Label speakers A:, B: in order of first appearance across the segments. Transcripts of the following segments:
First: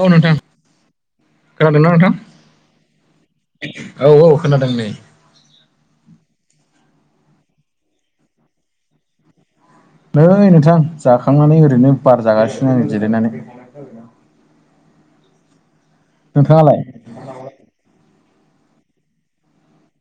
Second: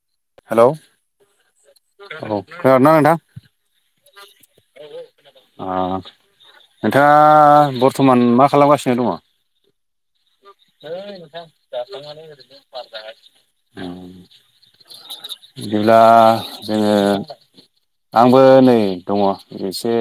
A: औ नोंथां
B: हेलौ औ
A: खोनादों ना नोंथां
B: खोनादोंना नोंथां
A: औ-औ खोनादों नै
B: अ नोंथाङा बर्थ'मान मा खालामगासिनो दङ
A: नै नोंथां जाखांनानै ओरैनो बार जागासिनो नै जिरायनानै
B: बिदिब्ला
A: नोंथाङालाय
B: जोङो आंबो नै दङ एसे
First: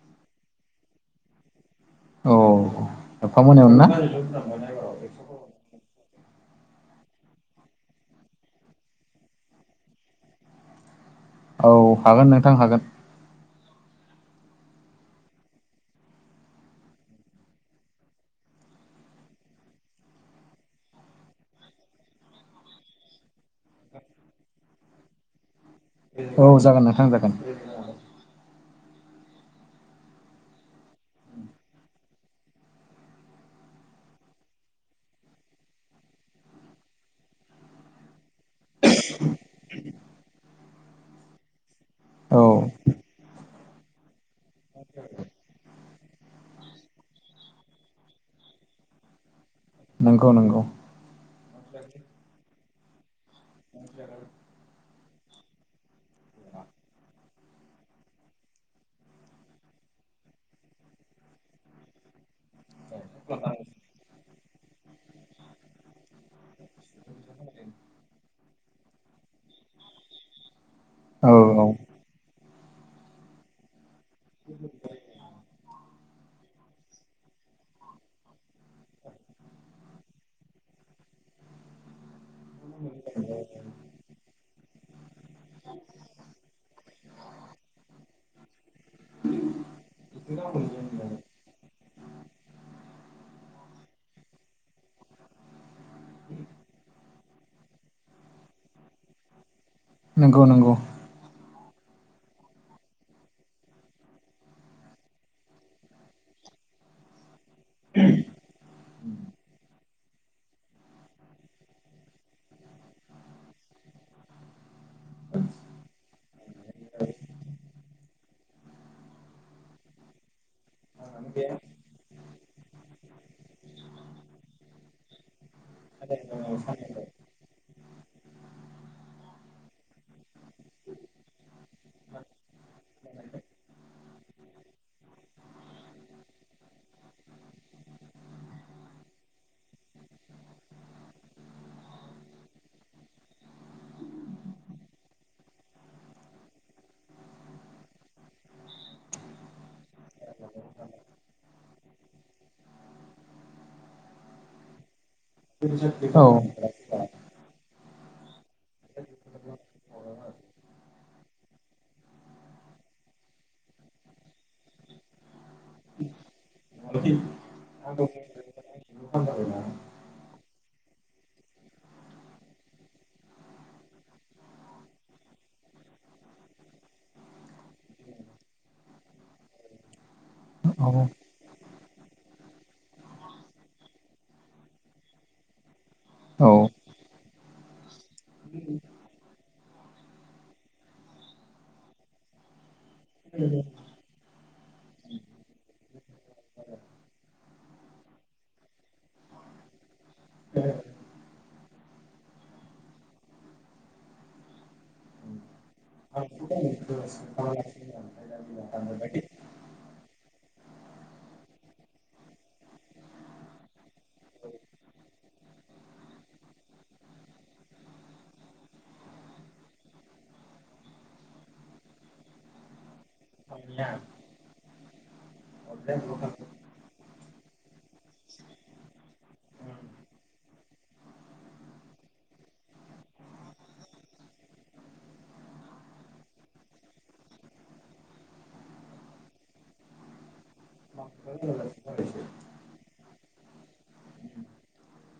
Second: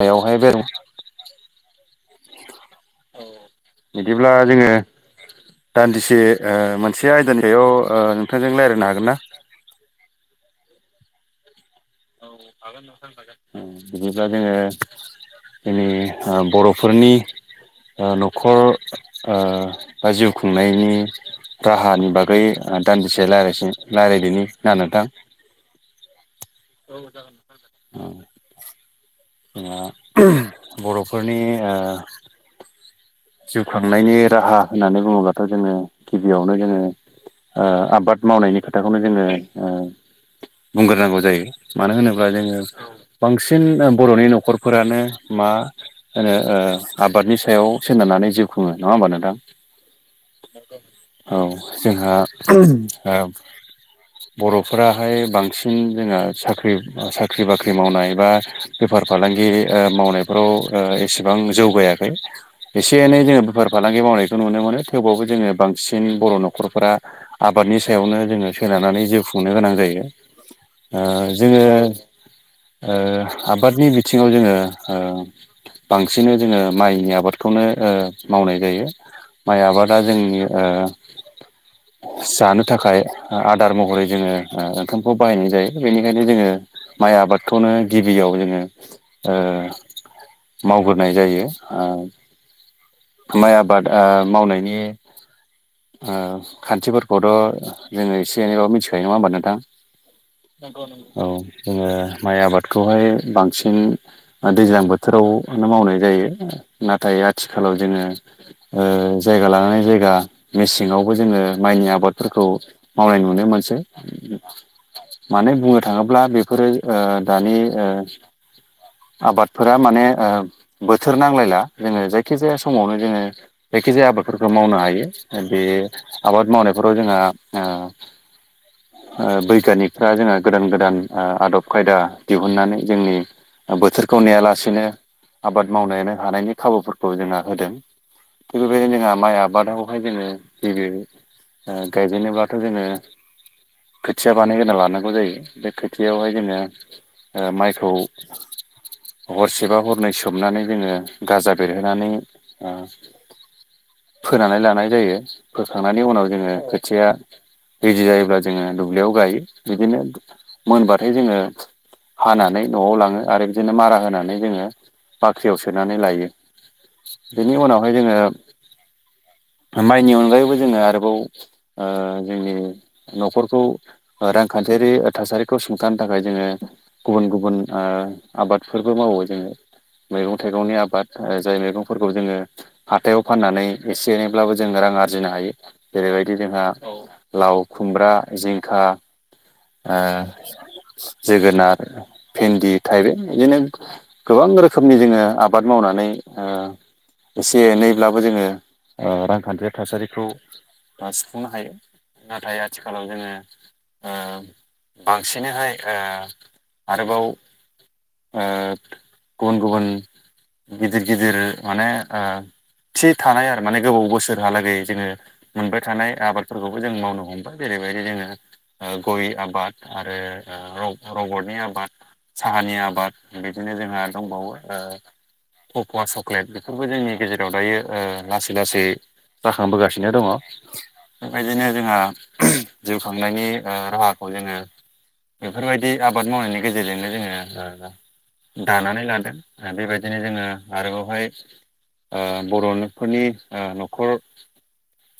B: [unintelligible] यावहाय बे [unintelligible]
A: औ एफा मोनायावनो ना
B: बिदिब्ला जोङो दान्दिसे मोनसे आयदानि सायाव नोंथांजों रायज्लायनो हागोन ना
A: औ हागोन
B: ओ
A: नोंथां
B: हागोन नोंथां हागोन बिदिब्ला जोङो जोंनि बर'फोरनि न'खर बा जिउ खुंनायनि राहानि बागै दान्दिसे राय रायलायदोनि ना नोंथां
A: औ जागोन नोंथां जागोन
B: जोंहा बर'फोरनि आ जिउ खांनायनि राहा होननानै बुङोब्लाथ' जोङो गिबियावनो जोङो आबाद मावनायनि खोथाखौनो जोङो बुंग्रोनांगौ जायो मानो होनोब्ला
A: औ
B: जोङो बांसिन बर'नि न'खरफोरानो मा होनो आबादनि सायाव सोनारनानै जिउ खुङो नङा होमबा नोंथां
A: नंगौ नंगौ
B: औ जोंहा बर'फोराहाय बांसिन जोंङो साख्रि साख्रि बाख्रि मावनाय बा बेफार फालांगि मावनाय फोराव एसेबां जौगायाखै एसे एनै जोङो बेफार फालांगि मावनाय खौ नुनो मोनो थेवबाबबो जोङो बांसिन बर' न'खरफोरा आबादनि सायावनो जोङो सोनारनानै जिउ खुंनो गोनां जायो ओ
A: औ
B: जोङो
A: औ
B: ओ आबादनि बि थिङाव जोङो ओ बांसिनै जोङो माइनि आबाद खौनो ओ मावनाय जायो माइ आबादा जोंनि ओ जानो थाखाय आदार महरै जोङो ओंखामखौ बाहायनाय जायो बेनिखायनो जोङो माइ आबादखौनो गिबियाव जोङो ओ मावगोरनाय जायो ओ माइ आबाद ओ मावनायनि ओ खान्थिफोरखौथ' जोङो एसे एनैबाबो मिथिखायो नङा होमबा नोंथां
A: नंगौ नंगौ
B: औ जोङो माइ आबादखौहाय बांसिन दैज्लां बोथोरावनो मावनाय जायो नाथाय आथिखालाव जोङो ओ जायगा लानानै जायगा मेसेङावबो जोङो माइनि आबादफोरखौ मावनाय नुनो मोनसै माने बुंनो थाङोब्ला बेफोरो ओ दानि ओ आबादफोरा माने ओ बोथोर नांलायला जोङो जाय खिजाया समावनो जोङो जायखिजाया आबादफोरखौ मावनो हायो बे आबाद मावनायफोराव जोंहा ओ बैग्यानिक दा जोहा गोदान गोदान ओ आदब खायदा दिहुननानै जोंनि बोथोर खौ नेयालासेनो आबाद मावनायानो हानायनि खाबुफोरखौ जोंना होदों थिग बेबायदिनो जोंहा माइ आबादावहाय जोङो [unintelligible] ओ गायजेनोबाथ' जोङो खोथिया बानायग्रोना लानांगौ जायो बे खोथियावहाय जोङो ओ माइखौ हरसेबा हरनै सोमनानै जोङो गाजा बेरहोनानै ओ फोनानै लानाय जायो फोखांनायनि
A: औ
B: उनाव जोङो थिया रेडी जायोब्ला जोङो दुब्लियाव गायो बिदिनो मोनबाथाय जोङो हानानै न'वाव लाङो आरो बिदिनो मारा होनानै जोङो बाख्रियाव सोनानै लायो बेनि उनावहाय जोङो माइनि अनगायैबो जोङो आरोबाव ओ जोंनि नख'रखौ ओ रांखान्थियारि थासारिखौ सुंथानो थाखाय जोङो गुबुन गुबुन ओ आबादफोरबो मावो जोङो मैगं थाइगंनि
A: औ
B: आबाद जाय मैगंफोरखौ जोङो हाथायाव फाननानै एसे एनैब्लाबो जोङो रां आरजिनो हायो जेरैबायदि
A: औ
B: जोंहा लाव खुमब्रा जिंखा ओ जोगोनार भेन्दि थाइबें बिदिनो गोबां रोखोमनि जोङो आबाद मावना नै ओ एसे एनैब्लाबो जोङो ओ रांखान्थि थासारि खौ ओ सुफुंनो हायो नाथाय आथिखालाव जोङो ओ बांसिनैहाय ओ आरोबाव ओ गुबुन गुबुन गिदिर गिदिर माने ओ थि थानाय आरो माने गोबाव बोसोरहालागै जोङो मोनबाय थानाय आबादफोरखौबो जों मावनो हमबाय जेरैबायदि जोङो ओ गय आबाद आरो र रबरनि आबाद साहानि आबाद बेदिनो जोंहा दंबावो ओ कक'वा चक्लेट बेफोरबो जोंनि गेजेराव दायो ओ लासै लासै जाखांबोगासिनो दङ बेबायदिनो जोंहा जिउ खांनायनि ओ राहाखौ जोङो बेफोरबायदि आबाद मावनायनि गेजेरजोंनो जोङो ओ दानानै लादों बेबायदिनो जोङो आरोबावहाय ओ बर'फोरनि ओ नख'र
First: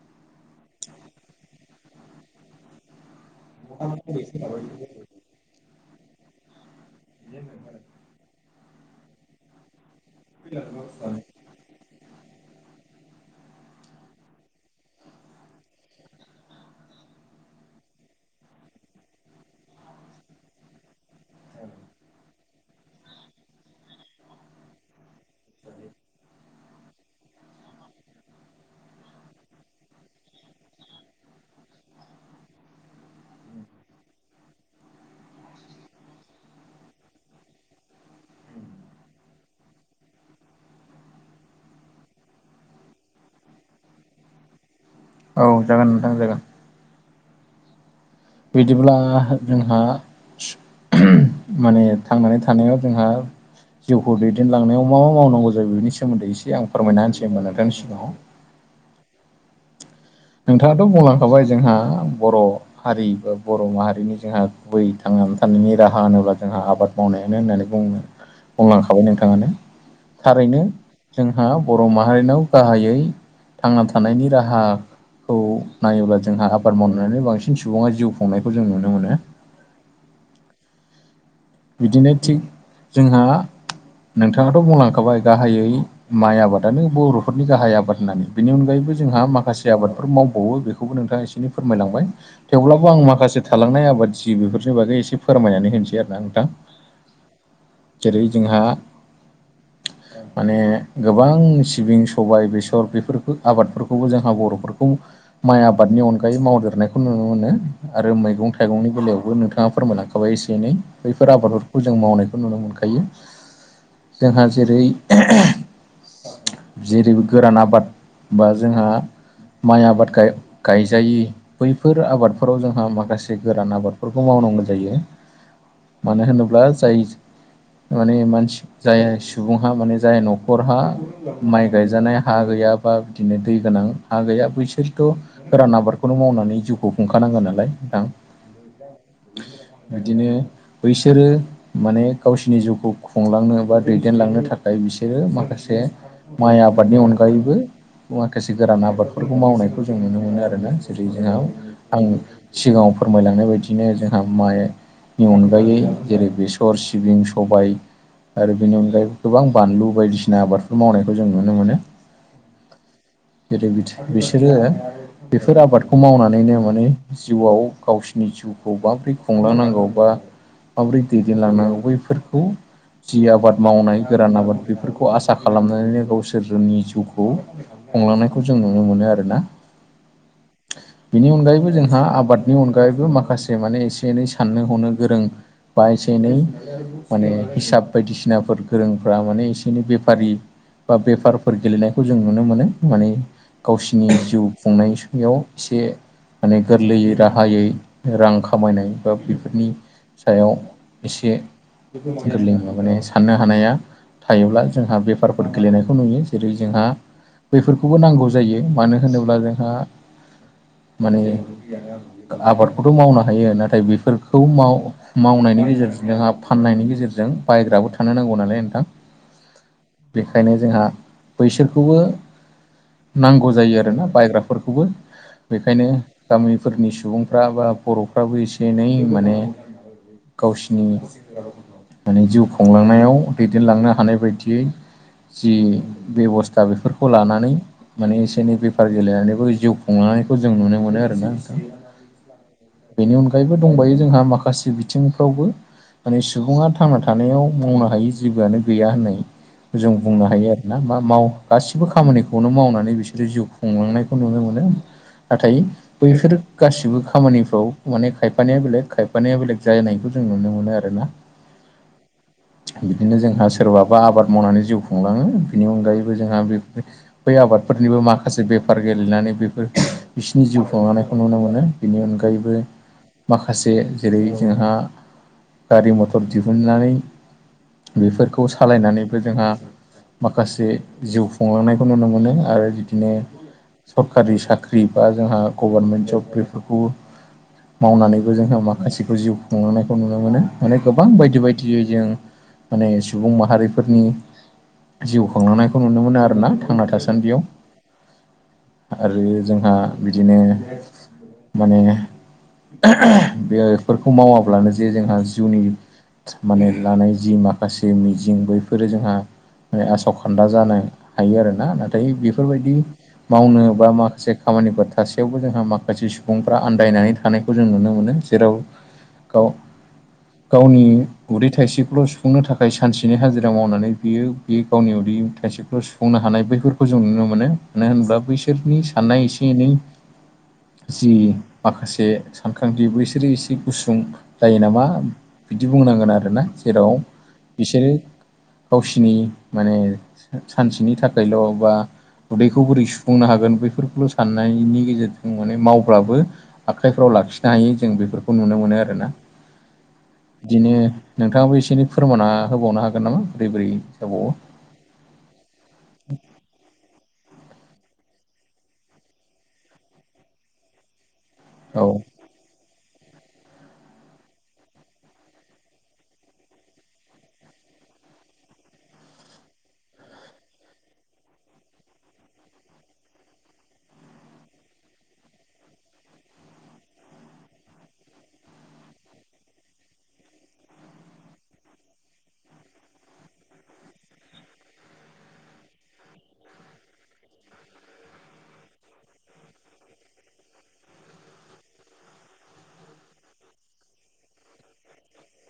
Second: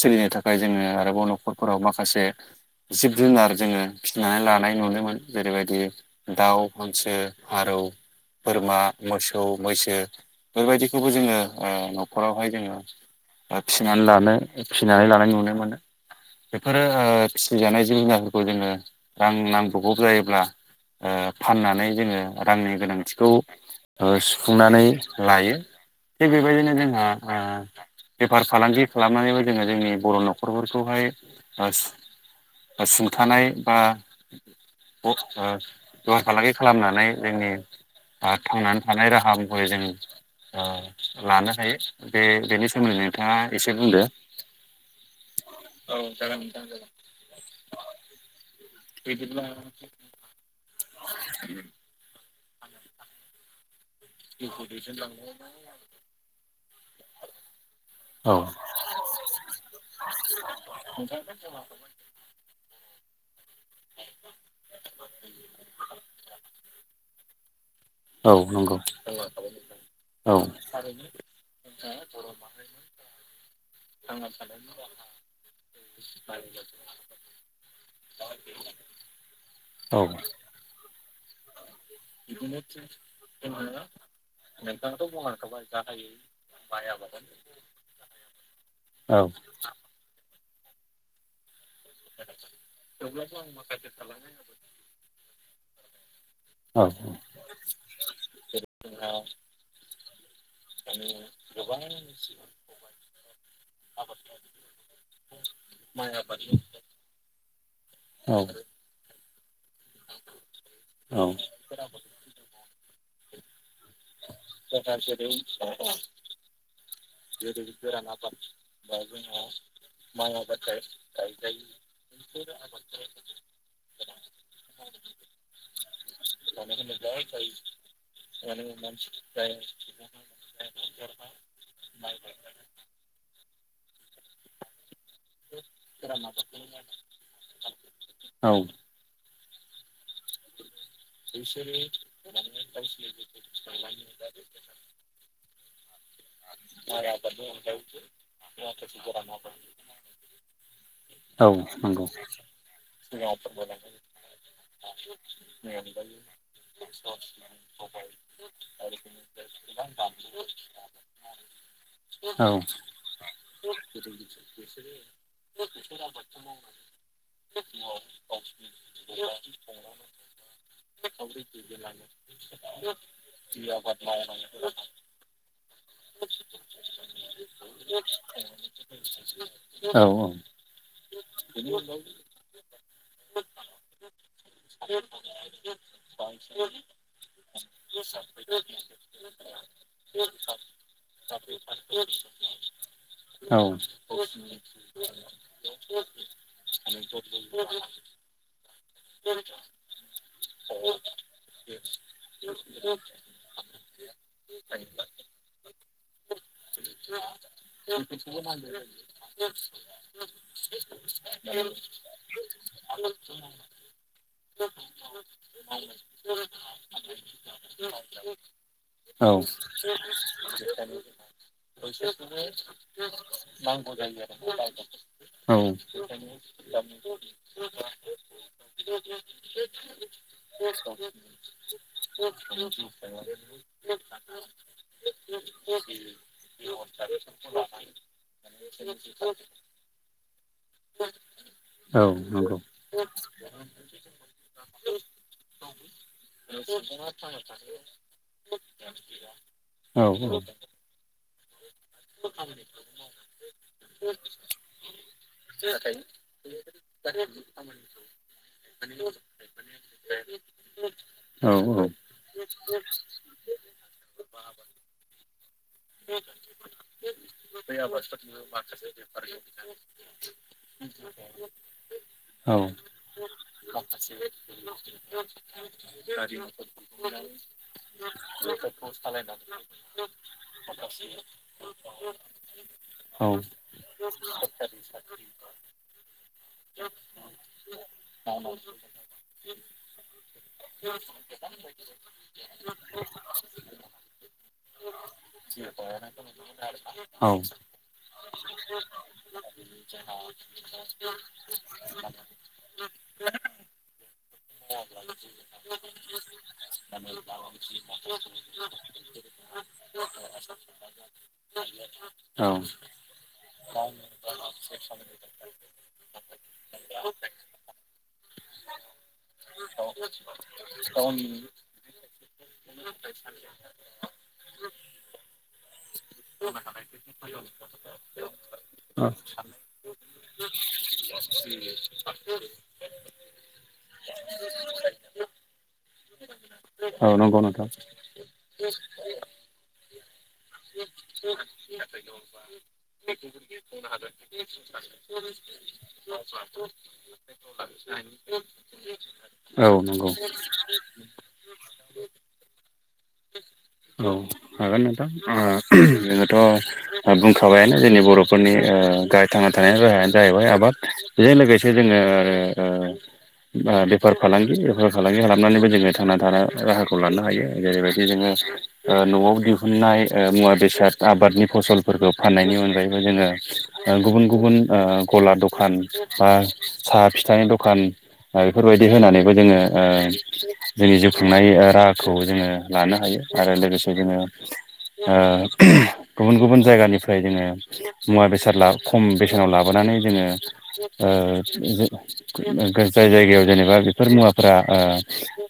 B: सोलिनो थाखाय जोङो आरोबाव नख'रफोराव माखासे जिब जुनार जोङो फिनानै लानाय नुनो‌ मोन जेरै बायदि दाउ हांसो फारौ बोरमा मोसौ मैसो बेबायदिखौबो जोङो ओ नखरावहाय जोङो थिनानै लानो फिसिनानै लानाय नुनो मोनो बेफोरो ओ फिसिजानाय जिब जुनारफोरखौ जोङो रां नांब्रबगौ जायोब्ला ओ फाननानै जोङो रांनि गोनांथिखौ ओ सुफुंनानै लायो थिग बेबायदिनो जोंहा बेफार फालांगि खालामनानैबो जोङो जोंनि बर' नखरफोरखौहाय सुंथानाय बा [unintelligible] बेफार फालांगि खालामनानै जोंनि थांनानै थानाय रा राहाफोरखौहाय जों ओ लानो हायो बे बेनि सोमोन्दै नोंथाङा एसे बुंदो
A: औ जागोन नोंथां जागोन
B: [inaudible]
A: बिदिब्ला जोंहा माने थांनानै थानायाव जोंहा जिउखौ दैदेनलांनायाव मा मा मावनांगौ जायो बेनि सोमोन्दै एसे आं फोरमायना होनसै होनोमा नोंथांनि सिगाङाव
B: [inaudible]
A: नोंथाङाथ' बुंलांखाबाय जोंहा बर' हारि बा बर' माहारिनि जोंहा गुबै थांनानै थानायनि राहा होनोब्ला जोंहा आबाद मावनायानो होननानै बुङो
B: औ नंगौ
A: बुंलांखाबाय नोंथाङानो
B: औ
A: थारैनो जोंहा बर' माहारिनाव गाहायै थांना थानायनि राहा खौ नायोब्ला जोंहा आबाद मावनानै बांसिन सुबुङा जिउ खुंनायखौ जों नुनो मोनो
B: औ
A: बिदिनो थिग जोंहा नोंथाङाथ' बुंलांखाबाय गाहायै माइ आबादानो बर'फोरनि गाहाय आबाद होननानै बेनि अनगायैबो
B: औ
A: जोंहा माखासे आबादफोर मावबावो बेखौबो नोंथाङा एसे फोरमायलां थेवब्लाबो आं माखासे थालांनाय आबाद जि बेफोरनि बागै एसे फोरमायनानै होनसै आरोना आं दा जेरै जोंहा
B: [inaudible]
A: माने गोबां सिबिं सबाय बेसर बेफोरखौ आबादफोरखौबो जोंहा बर'फोरखौ माइ आबादनि अनगायै मावदेरनायखौ बेखौ नुनो मोनो आरो
B: औ
A: मैगं थाइगंनि बेलायावबो नोंथाङा फोरमायलांखाबाय एसे एनै
B: औ
A: बैफोर आबादफोरखौ जों मावनायखौ नुनो मोनखायो जोंहा जेरै जेरै
B: जेरै गोरान आ
A: माइ आबाद
B: [unintelligible] बाद
A: गायजायि बैफोर आबादफोराव जोंहा माखासे गोरान आबादफोरखौ मावनांगौ जायो मानो होनोब्ला जाय माने मानसि जाय सुबुंहा माने जाय न'खरहा माइ गायज जानाय हा गैया बा बिदिनो दै गोनां हा गैया बैसोरथ' गोरान आबादखौनो मावनानै जिउखौ खुंखानांगोन नालाय नोंथां
B: औ
A: बिदिनो बैसोरो माने गावसिोरनि जिउखौ खुंलांनो बा दैदेनलांनो थाखाय बिसोरो माखासे माइ आबादनि अनगायैबो माखासे गोरान आबाद बेफोरखौ मावनायखौ जों नुनो मोनो आरोना जेरै जोंहा
B: औ
A: आं
B: नंगौ
A: सिगाङाव फोरमायलांनाय बदिनो जों माय नि अनगायै जेरै बेसर सिबिं सबाय आरो बेनि अनगायै गोबां बानलु बायदिसिना आबादफोर मावनायखौ जों नुनो मोनो
B: औ
A: गोदो बिसोरो बेफोर आबादखौ मावनानैनो माने जिउआव गावसिनि जिउखौ माब्रै खुंलांनांगौ बा माबोरै दैदेनलांनांगौ बैफोरखौ जि आबाद मावनाय गोरान आबाद बेफोरखौ आसा खालामनानैनो गावसोरनि जिउखौ खुंलांनायखौ जों नुनो मोनो आरो ना
B: औ औ
A: बेनि अनगायैबो जोंहा आबादनि अनगायैबो माखासे माने एसे एनै साननो हनो गोरों बा एसे एनै
B: [inaudible]
A: माने हिसाब बायदिसिनाफोर गोरोंफ्रा माने एसे एनै बेफारि बा बेफारफोर गेलेनायखौ जों नुनो मोनो माने
B: औ
A: गावसिनि जिउ खुंनायाव एसे माने गोरलैयै राहायै रां खामायनाय बा बेफोरनि सायाव एसे गोरलै माने साननो हानाया थायोब्ला जोंहा बेफारफोर गेलेनायखौ नुयो जेरै जोंहा बेैफोरखौबो नांगौ जायो मानो होनोब्ला जोंहा माने आबादखौथ' मावनो हायो नाथाय बेफोर खौ माव मावनायनि गेजेरजों जोंहा फाननायनि गेजेरजों बायग्राबो थानो नांगौ नालाय नोंथां
B: औ
A: बेखायनो जोंहा
B: नांगौ
A: बैसोरखौबो
B: जायो
A: नांगौ जायो आरोना
B: आरो
A: बायग्राफोरखौबो बेखायनो
B: औ
A: गामिफोरनि सुबुंफ्रा बा बर'फ्राबो एसे एनै मा
B: [inaudible]
A: माने जिउ खुंलांनायाव दैदेनलांनो हानाय बायदियै जि बेबस्था बेफोरखौ लानानै माने एसे एनै बेफार गेलेनानैबो जिउ हमनायखौ जों नुनो मोनो आरोना नोंथां
B: औ नंगौ
A: बेनि अनगायैबो दंबायो जोंहा माखा से बिथिंफ्रावबो माने सुबुङा थांना थानायाव मावनो हायि जेबोआनो गैया होननाय जों
B: औ
A: बुंनो हायो आरो ना मा माव गासिबो खामानिखौनो मावनानै बिसोरो जिउ खुंलांनायखौ नुनो मोनो नाथाय बैफोर गासिबो खामानिफ्राव माने खायफानिया बेलेग खायफानिया बेलेग जानायखौ जों नुनो मोनो आरो ना बिदिनो जोंहा सोरबाबा आबाद मावनानै जिउ खुंलाङो बिनि अनगायैबो जोंहा बे बै आबादफोरनिबो माखासे बेफार गेलेनानै बेफोर बिसिनि जिउ खुंनायखौ नुनो मोनो बेनि अनगायैबो माखासे जेरै जोंहा गारि मथर
B: [unintelligible]
A: दिहुननानै बेफोरखौ सालायनानैबो जोंहा
B: [unintelligible]
A: माखासे जिउ खुंलांनायखौ नुनो मोनो आरो बिदिनो सरकारि साख्रि बा जोंहा गभारमेन्ट जब बेफोरखौ मावनानै जोंहा माखासेखौ जिउ खुंलांनायखौ नुनो मोनो माने गोबां बायदि बायदियै जों माने सुबुं माहा रिफोरनि जिउ खुंलांनायखौ नुनो मोनो आरोना थांना
B: औ
A: थासान्दियाव आरो जोंहा बिदिनो माने
B: [unintelligible]
A: बेफोरखौ मावाब्लानो जे जोंहा जिउनि माने लानाय जि मा खासे मिजिं बैफोरो जोंहा मा आसखान्दा जानो हायो आरोना नाथाय
B: औ
A: बेफोरबायदि मावनो बा माखासे खामानिफोर थासेयावबो जोंहा माखासे सुबुंफ्रा आन्दायनानै थानाय खौ जों नुनो मोनो जेराव गाव
B: औ
A: गावनि उदै थाइसेखौल सुफुंनो थाखाय सानसेनि हाजिरा मावनानै बियो बे गावनि उदै थाइसे खौ सुफुंनो हानाय बैफोरखौ जों नुनो मोनो मानो होनोब्ला बैसोरनि साननाय एसे एनै
B: [inaudible]
A: बि बेबो इसोरो एसे गुसुं जायो नामा बिदि बुंनांगोन आरोना जेराव
B: औ नंगौ नोंथां
A: बिसोरो गावसिनि माने सानसेनि थाखायल' बा उदैखौ बोरै सुफुंनो हागोन बेफोरखौल' साननायनि गेजेरजों माने मावब्लाबो आखाइफ्राव लाखिनो हायि जों बेफोरखौ नुनो मोनो आरोना
B: औ नंगौ
A: बिदिनो नोंथाङाबो एसे एनै फोरमायना होबावनो हागोन नामा बोरै बोरै
B: औ
A: जाबावो
B: हागोन नोंथां जोङोथ' बुंखाबायानो जोंनि बर'फोरनि गाहाय थांना थानायनि राहायानो जाहैबाय आबाद बेजों लोगोसे
A: औ
B: जोंङो बेफार फालांगि बेफार फालांगि खालामनानैबो जोङो थांना थानाय राहाखौ लानो हायो जेरैबायदि जोङो नवाव दिहुननाय मुवा बेसाद आबादनि फसलफोरखौ फाननायनि अनगायैबो जोङो गुबुन गुबुन गला द खान बा साहा फिथानि दखान बेफोरबायदि होनानैबो जोङो जोंनि जिउ खुंनाय राहाखौ जोङो लानो हायो आरो लोगोसे जोङो गुबुन गुबुन जायगानिफ्राय जोङो मुवा बेसाद खम बेसेनाव लाबोनानै जोङो जाय जायगायाव जेनेबा बेफोर मुवाफोरा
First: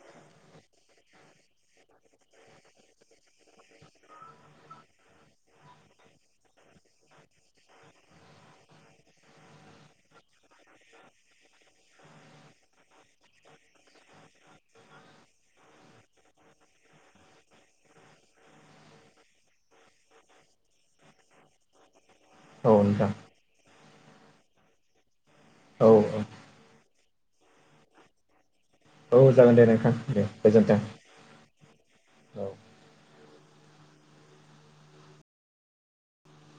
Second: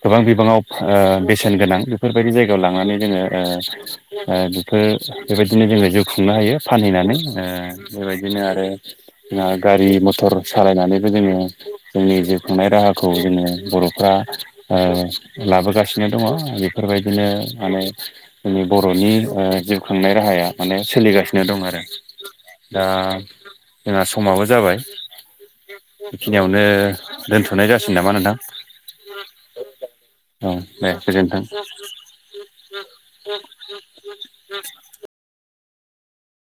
B: गोबां बिबाङाव बेसेन गोनां बेफोरबायदि जायगायाव लांनानै जोङो बेफोर बेबायदिनो जोङो जिउ खुंनो हायो फानहैनानै बेबायदिनो आरो गारि मथर सालायनानैबो जोङो जोंनि जिउ खुंनाय राहाखौ जोङो बर' फ्रा लाबोगासिनो दङ बेफोरबायदिनो माने जोंनि बर'नि जिउ खांनाय राहाया माने सोलिगासिनो दं आरो
A: औ
B: दा
A: नोंथां
B: जोंहा समाबो जाबाय
A: औ
B: बेखिनियाव नो दोन्थ'नाय जासिगोन नामा नोंथां
A: औ जागोन दे नोंथां दे गोजोन्थों
B: गोजोन थों
A: औ